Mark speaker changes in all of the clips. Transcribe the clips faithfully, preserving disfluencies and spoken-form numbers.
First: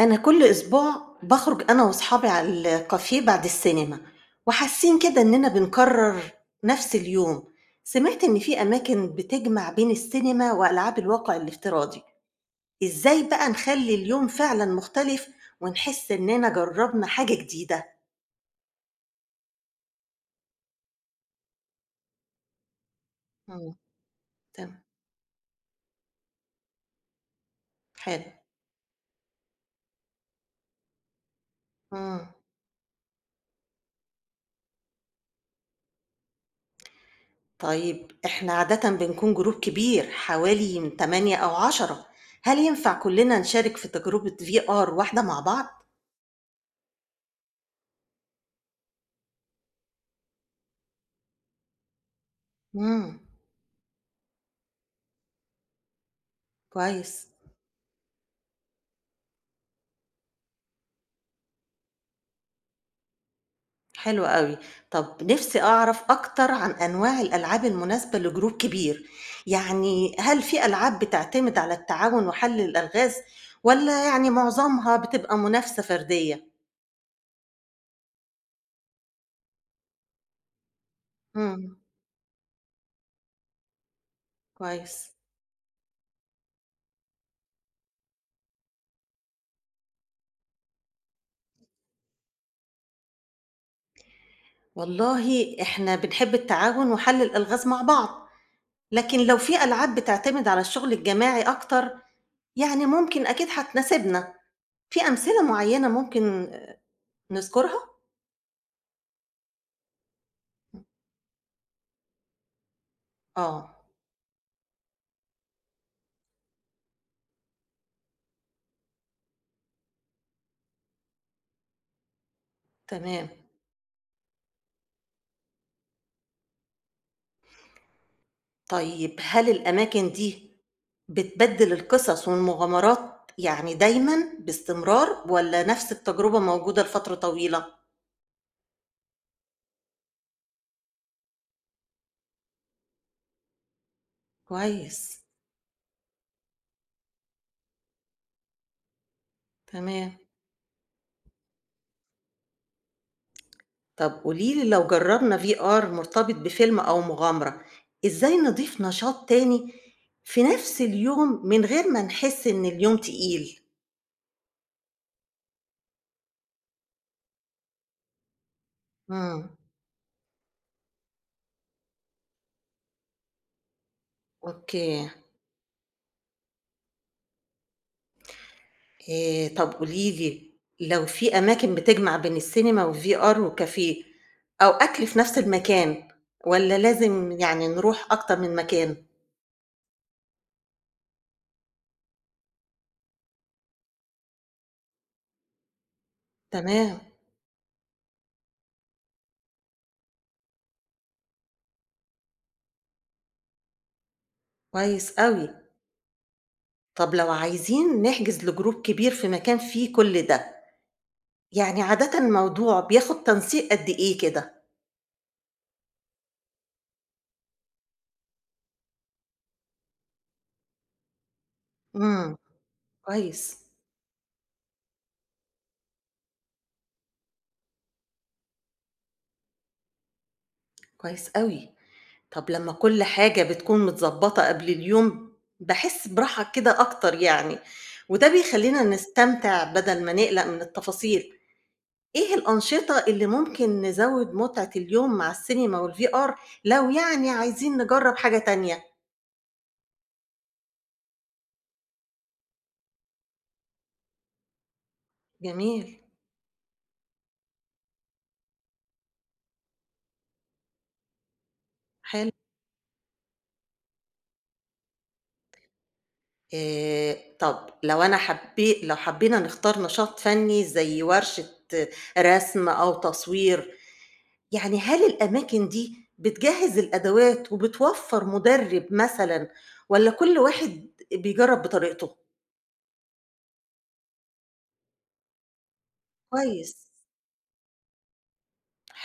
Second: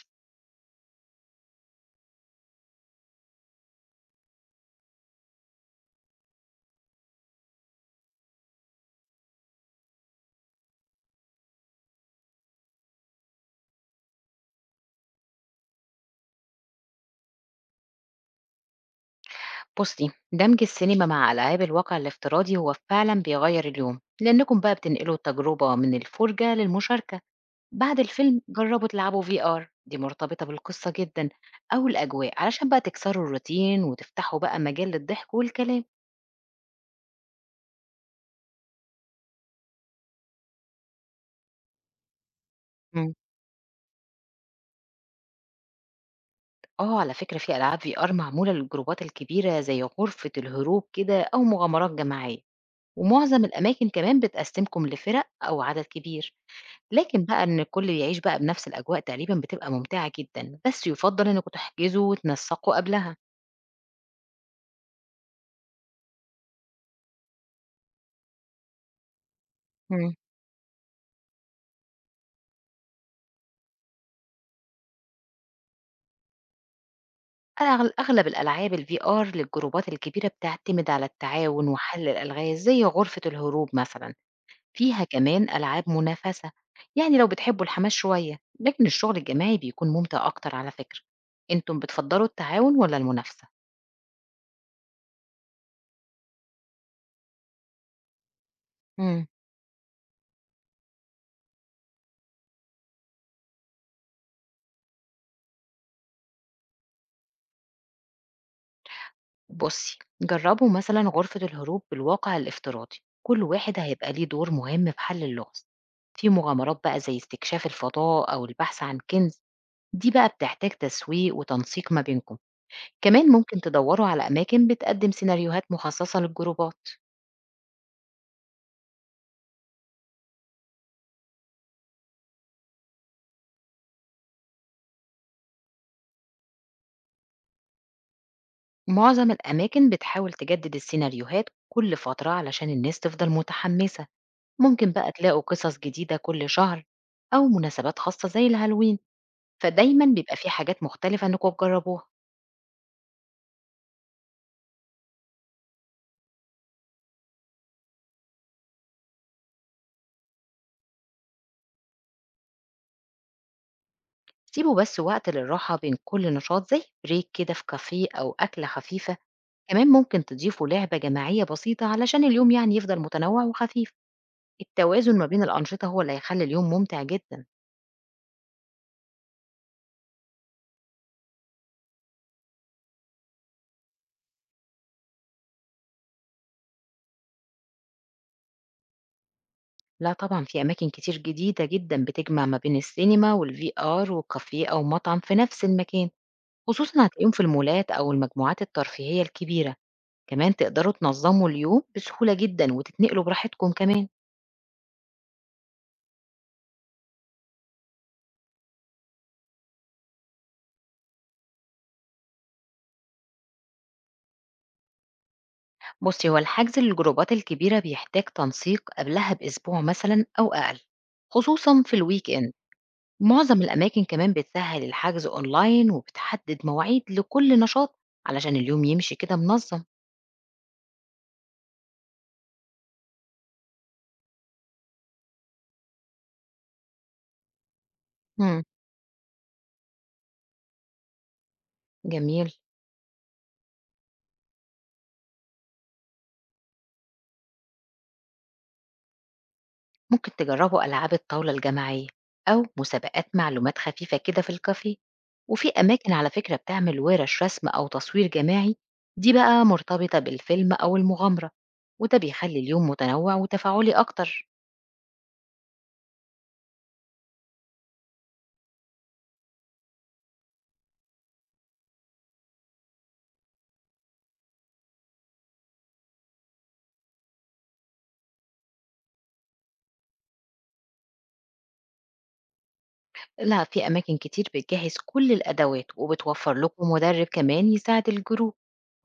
Speaker 1: أنا كل أسبوع باخرج أنا وأصحابي على الكافيه بعد السينما. وحاسين كده إننا بنكرر نفس اليوم. سمعت إن في أماكن بتجمع بين السينما وألعاب الواقع الافتراضي. إزاي بقى نخلي اليوم فعلا مختلف ونحس إننا جربنا حاجة جديدة؟
Speaker 2: بُصّي، دمج السينما مع ألعاب الواقع الافتراضي هو فعلًا بيغيّر
Speaker 1: مم.
Speaker 2: اليوم، لإنكم بقى
Speaker 1: تمام.
Speaker 2: بتنقلوا التجربة من الفرجة للمشاركة، بعد
Speaker 1: حلو.
Speaker 2: الفيلم جرّبوا تلعبوا في آر دي مرتبطة بالقصة جدًا أو
Speaker 1: مم.
Speaker 2: الأجواء، علشان بقى تكسروا الروتين وتفتحوا بقى مجال للضحك والكلام.
Speaker 1: طيب إحنا عادة بنكون جروب كبير حوالي من تمانية أو عشرة. هل ينفع
Speaker 2: إمم.
Speaker 1: كلنا نشارك في تجربة V R واحدة مع بعض؟
Speaker 2: آه، على فكرة في ألعاب V R معمولة للجروبات الكبيرة زي غرفة الهروب كده أو مغامرات جماعية،
Speaker 1: مم.
Speaker 2: ومعظم الأماكن كمان بتقسّمكم لفِرَق أو عدد كبير. لكن
Speaker 1: كويس،
Speaker 2: بقى إن الكل يعيش بقى بنفس الأجواء تقريبًا بتبقى ممتعة جدًا، بس يُفضّل إنكم تحجزوا وتنسّقوا قبلها.
Speaker 1: حلو أوي. طب نِفْسي أعرف أكتر عن أنواع الألعاب المناسبة لجروب كبير،
Speaker 2: إمم.
Speaker 1: يعني هل في ألعاب بتعتمد على التعاون وحل الألغاز والّا يعني معظمها بتبقى منافسة فردية؟
Speaker 2: أغل أغلب الألعاب الVR للجروبات الكبيرة بتعتمد على التعاون
Speaker 1: إمم،
Speaker 2: وحل الألغاز، زي غرفة الهروب مثلًا، فيها
Speaker 1: كويس.
Speaker 2: كمان ألعاب منافسة، يعني لو بتحبوا الحماس شوية، لكن الشغل الجماعي بيكون ممتع أكتر على فكرة. أنتم بتفضّلوا التعاون والّا المنافسة؟
Speaker 1: والله إحنا بنحب التعاون وحل الألغاز مع بعض، لكن
Speaker 2: إمم.
Speaker 1: لو في ألعاب بتعتمد على الشغل الجماعي أكتر، يعني ممكن أكيد هتناسبنا. في أمثلة معيّنة ممكن نذكرها؟
Speaker 2: بصي جربوا مثلا غرفة الهروب بالواقع الافتراضي، كل واحد
Speaker 1: آه،
Speaker 2: هيبقى ليه دور مهم في حل اللغز. في مغامرات بقى زي استكشاف الفضاء أو البحث عن كنز، دي بقى بتحتاج تسويق وتنسيق ما بينكم.
Speaker 1: تمام.
Speaker 2: كمان ممكن تدوروا على أماكن بتقدم سيناريوهات مخصصة للجروبات.
Speaker 1: طيب هل الأماكن دي بتبدِّل القصص والمغامرات يعني دايمًا باستمرار والّا نفس التجربة موجودة لفترة طويلة؟
Speaker 2: معظم الأماكن بتحاول تجدد السيناريوهات كل فترة علشان الناس تفضل متحمسة، ممكن بقى
Speaker 1: كويس،
Speaker 2: تلاقوا قصص جديدة كل شهر أو مناسبات خاصة زي الهالوين، فدايما
Speaker 1: تمام.
Speaker 2: بيبقى في حاجات مختلفة إنكم تجربوها.
Speaker 1: طب قولي لي لو جرّبنا V R مرتبط بفيلم أو مغامرة، إزاي نضيف نشاط تاني في نفس اليوم من غير ما نحس إن اليوم تقيل؟
Speaker 2: سيبوا بس وقت للراحة بين كل نشاط زي بريك كده في كافيه أو أكلة خفيفة،
Speaker 1: إمم،
Speaker 2: كمان ممكن تضيفوا لعبة جماعية بسيطة علشان اليوم يعني يفضل متنوع وخفيف.
Speaker 1: أوكي.
Speaker 2: التوازن ما بين الأنشطة هو اللي هيخلي اليوم ممتع جدا.
Speaker 1: آآ طب قولي لي، لو في أماكن بتجمع بين السينما وVR وكافيه أو أكل في نفس المكان والّا لازم يعني نروح أكتر من مكان؟
Speaker 2: لا طبعا، في أماكن كتير جديدة جدا بتجمع ما بين السينما والفي آر وكافيه أو مطعم في نفس المكان،
Speaker 1: تمام،
Speaker 2: خصوصا هتلاقيهم في المولات أو المجموعات الترفيهية الكبيرة. كمان تقدروا تنظموا اليوم بسهولة جدا وتتنقلوا براحتكم كمان.
Speaker 1: كويس أوي. طب لو عايزين نحجز لجروب كبير في مكان فيه كل ده، يعني عادةً الموضوع بياخد تنسيق قد إيه كده؟
Speaker 2: بصي، هو الحجز للجروبات الكبيرة بيحتاج تنسيق قبلها بأسبوع مثلا أو أقل، خصوصا في الويك
Speaker 1: إمم،
Speaker 2: إند. معظم
Speaker 1: كويس،
Speaker 2: الأماكن كمان بتسهل الحجز أونلاين وبتحدد مواعيد لكل نشاط علشان اليوم يمشي كده منظم.
Speaker 1: كويس أوي. طب لمّا كل حاجة بتكون متضبّطة قبل اليوم، باحس براحة كده أكتر يعني، وده
Speaker 2: مم.
Speaker 1: بيخلّينا نستمتع بدل ما نقلق من التفاصيل. إيه
Speaker 2: جميل.
Speaker 1: الأنشطة اللي ممكن نزوّد متعة اليوم مع السينما والVR لو يعني عايزين نجرّب حاجة تانية؟
Speaker 2: ممكن تجربوا ألعاب الطاولة الجماعية أو مسابقات معلومات خفيفة كده في الكافيه، وفي
Speaker 1: جميل،
Speaker 2: أماكن على فكرة بتعمل ورش رسم أو تصوير جماعي، دي بقى مرتبطة بالفيلم أو المغامرة، وده
Speaker 1: حلو.
Speaker 2: بيخلي اليوم متنوع وتفاعلي أكتر.
Speaker 1: آآ طب لو أنا حبي لو حبينا نختار نشاط فني زي ورشة رسم أو تصوير، يعني هل الأماكن دي بتجهّز الأدوات وبتوفّر مُدرِّب مثلًا والّا كل واحد بيجرّب بطريقته؟
Speaker 2: لأ، في أماكن كتير بتجهّز كل الأدوات، وبتوفّر
Speaker 1: كويس،
Speaker 2: لكم مُدرِّب كمان يساعد الجروب،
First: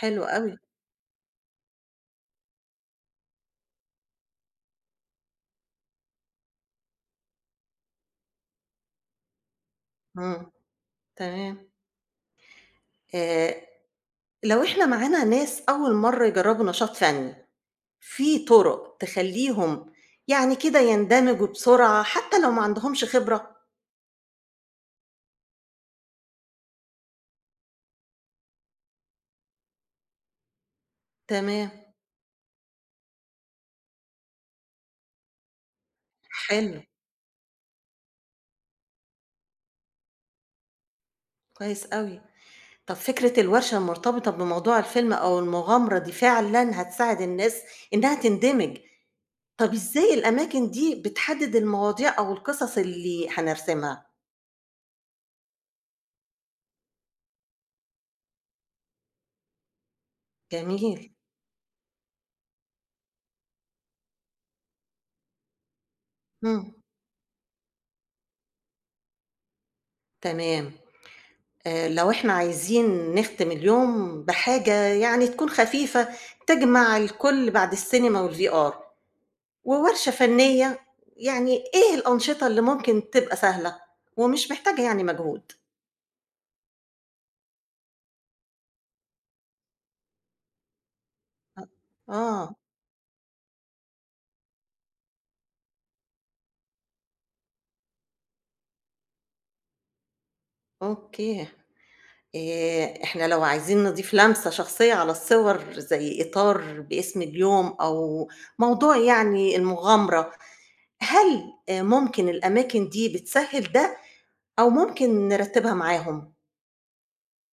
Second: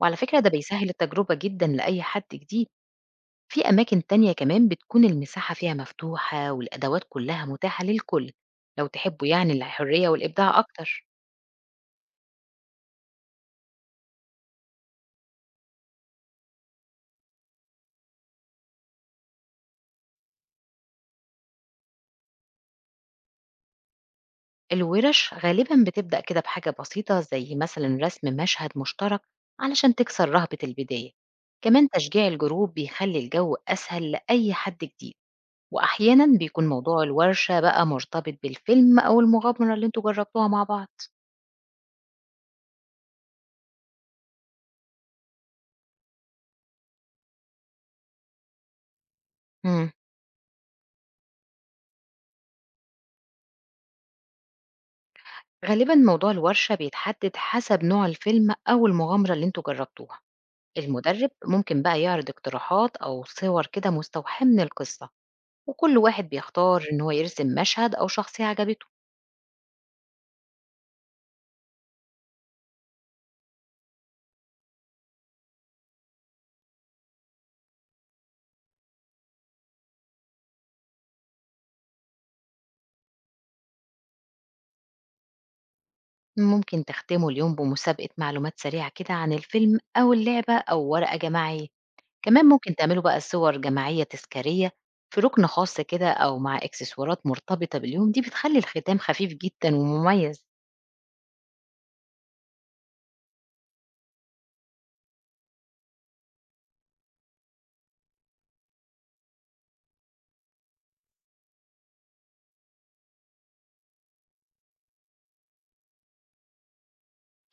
Speaker 2: وعلى فكرة ده
Speaker 1: أوي،
Speaker 2: بيسهّل التجربة جدًا لأي حد جديد. في أماكن تانية كمان بتكون المساحة فيها مفتوحة والأدوات كلّها متاحة للكل، لو تحبّوا يعني الحرية
Speaker 1: إمم،
Speaker 2: والإبداع أكتر.
Speaker 1: تمام. آآ لو إحنا معانا ناس أول مرّة يجرّبوا نشاط فَني، في طُرق تخلّيهم يعني كده يندمجوا بسرعة حتى لو ما عندهمش خبرة؟
Speaker 2: الوِرش غالبًا بتبدأ كده بحاجة بسيطة زي مثلًا رسم مشهد مشترك علشان تكسر رهبة البداية،
Speaker 1: تمام،
Speaker 2: كمان تشجيع الجروب بيخلّي الجو أسهل لأي حد جديد. وأحيانًا بيكون
Speaker 1: حلو،
Speaker 2: موضوع الورشة بقى مرتبط بالفيلم أو المغامرة اللي أنتم جربتوها مع بعض.
Speaker 1: كويس أوي. طَب فكرة الورشة المرتبطة بموضوع الفيلم أو المغامرة دي فعلًا هتساعد الناس إنها تندمج. طَب
Speaker 2: امم.
Speaker 1: إزاي الأماكن دي بتحدد المواضيع أو القصص اللي هنرسمها؟
Speaker 2: غالبًا موضوع الورشة بيتحدد حسب نوع الفيلم أو المغامرة اللي أنتم جربتوها.
Speaker 1: جميل،
Speaker 2: المدرب ممكن بقى يعرض اقتراحات أو صور كده مستوحاة من القصة، وكل واحد
Speaker 1: إمم،
Speaker 2: بيختار إن هو يرسم مشهد أو شخصية عجبته.
Speaker 1: تمام. آآ، لو إحنا عايزين نختم اليوم بحاجة يعني تكون خفيفة تجمع الكل بعد السينما والVR وورشة فنية، يعني إيه الأنشطة اللي ممكن تبقى سهلة ومش محتاجة يعني مجهود؟
Speaker 2: ممكن تختموا اليوم بمسابقة معلومات سريعة كده عن الفيلم أو اللعبة أو ورقة
Speaker 1: أ
Speaker 2: جماعية. كمان
Speaker 1: آه،
Speaker 2: ممكن تعملوا بقى صور جماعية تذكارية في ركن خاص كده أو مع إكسسوارات مرتبطة باليوم، دي بتخلي الختام خفيف جدا ومميز.
Speaker 1: أوكي. آآ إحنا لو عايزين نضيف لمسة شخصية على الصور زي إطار باسم اليوم أو موضوع يعني المغامرة، هل آآ ممكن الأماكن دي بتسهّل ده أو ممكن نرتّبها معاهم؟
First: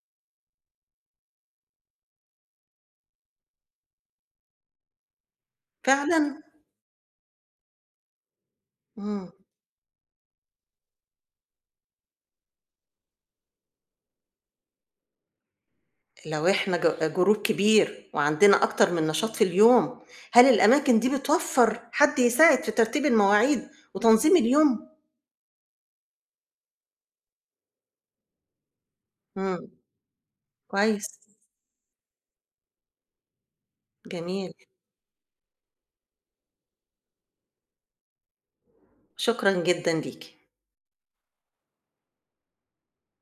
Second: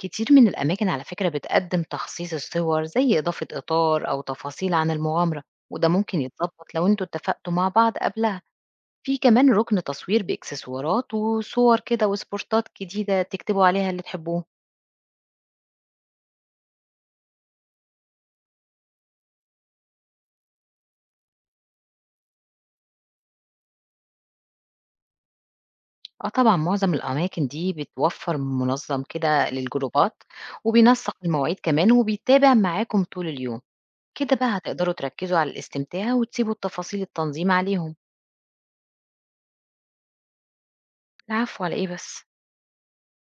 Speaker 2: كتير من الأماكن على فكرة بتقدم تخصيص الصور زي إضافة إطار أو تفاصيل عن المغامرة، وده ممكن
Speaker 1: فعلًا؟
Speaker 2: يتظبط لو انتوا اتفقتوا مع بعض قبلها. في
Speaker 1: إمم.
Speaker 2: كمان ركن تصوير بإكسسوارات وصور كده وسبورتات جديدة تكتبوا عليها اللي تحبوه.
Speaker 1: لو إحنا ج جروب كبير وعندنا أكتر من نشاط في اليوم، هل الأماكن دي بتوفّر حد يساعد في ترتيب المواعيد وتنظيم اليوم؟
Speaker 2: آه طبعًا، معظم الأماكن دي بتوفّر منظَّم كده
Speaker 1: إمم.
Speaker 2: للجروبات، وبينسّق
Speaker 1: كويس.
Speaker 2: المواعيد كمان وبيتابع معاكم طول اليوم، كده
Speaker 1: جميل.
Speaker 2: بقى هتقدروا تركّزوا على الاستمتاع وتسيبوا التفاصيل التنظيم عليهم.
Speaker 1: شكرًا جدًا ليكِ.
Speaker 2: العفو، على إيه بس.